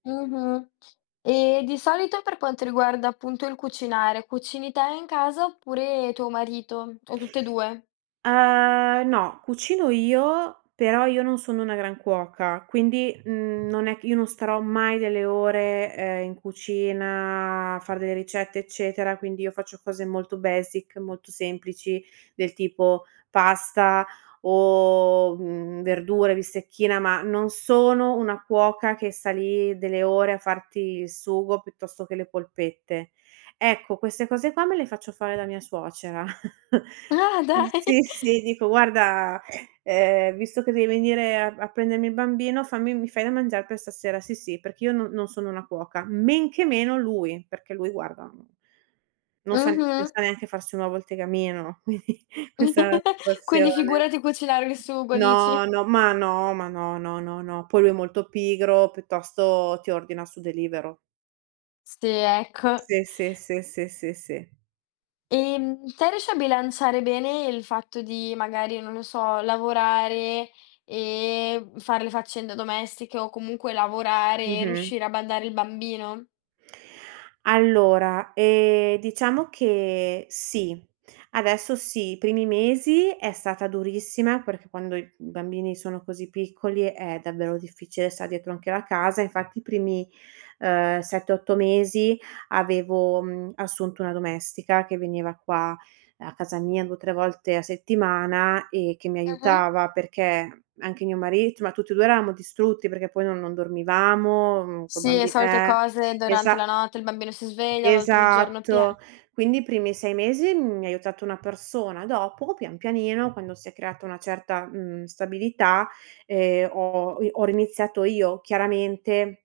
Mh-mh, e di solito per quanto riguarda appunto il cucinare, cucini te in casa oppure tuo marito o tutt'e 2? Uhm, no, cucino io, però io non sono una gran cuoca, quindi, mhmm, non è c io non starò mai delle ore, ehm, in cucina a fare delle ricette, eccetera, quindi io faccio cose molto basic, molto semplici del tipo pasta o, mhmm, verdure, bistecchina, ma non sono una cuoca che sta lì delle ore a farti il sugo piuttosto che le polpette. Ecco queste cose qua me le faccio fare da mia suocera. Ah, dai! Mhmm, sì, sì dico: "Guarda, ehm, visto che devi venire a a prendermi il bambino fammi mi fai da mangiar per stasera?" Sì, sì, perché io n non sono una cuoca, men che meno lui, perché lui guarda non sa ne non Mh-mh. sa neanche farsi un nuovo al tegamino, quindi questa è la Quindi situazione. figurati cucinare il sugo, No, dici. no, ma no, ma no, no, no, no, poi lui è molto pigro, piuttosto ti ordina su Deliveroo. Sì, ecco. Sì, sì, sì, sì, sì, sì. Ehm, te riesci a bilanciare bene il fatto di magari, non lo so, lavorare e, mhmm, fare le faccende domestiche o comunque lavorare e Mh-mh. riuscire a badare il bambino? Allora, ehm, diciamo che sì, adesso sì. I primi mesi è stata durissima, perché quando i bambini sono così piccoli è davvero difficile star dietro anche alla casa. Infatti i primi, uhm, 7, 8 mesi avevo, mhmm, assunto una domestica che veniva qua a casa mia 2, 3 volte a settimana e che mi Mh-mh. aiutava, perché anche mio marito ma tutti e 2 eravamo distrutti; perché poi no non dormivamo, mhmm, col Sì, le bambi solite eh, cose durante esa la notte il bambino si sveglia, a volte il giorno pia Esatto quindi i primi 6 mesi mi ha aiutato una persona, dopo pian pianino, quando si è creata una certa, mhmm, stabilità, ehm, ho i ho riniziato io, chiaramente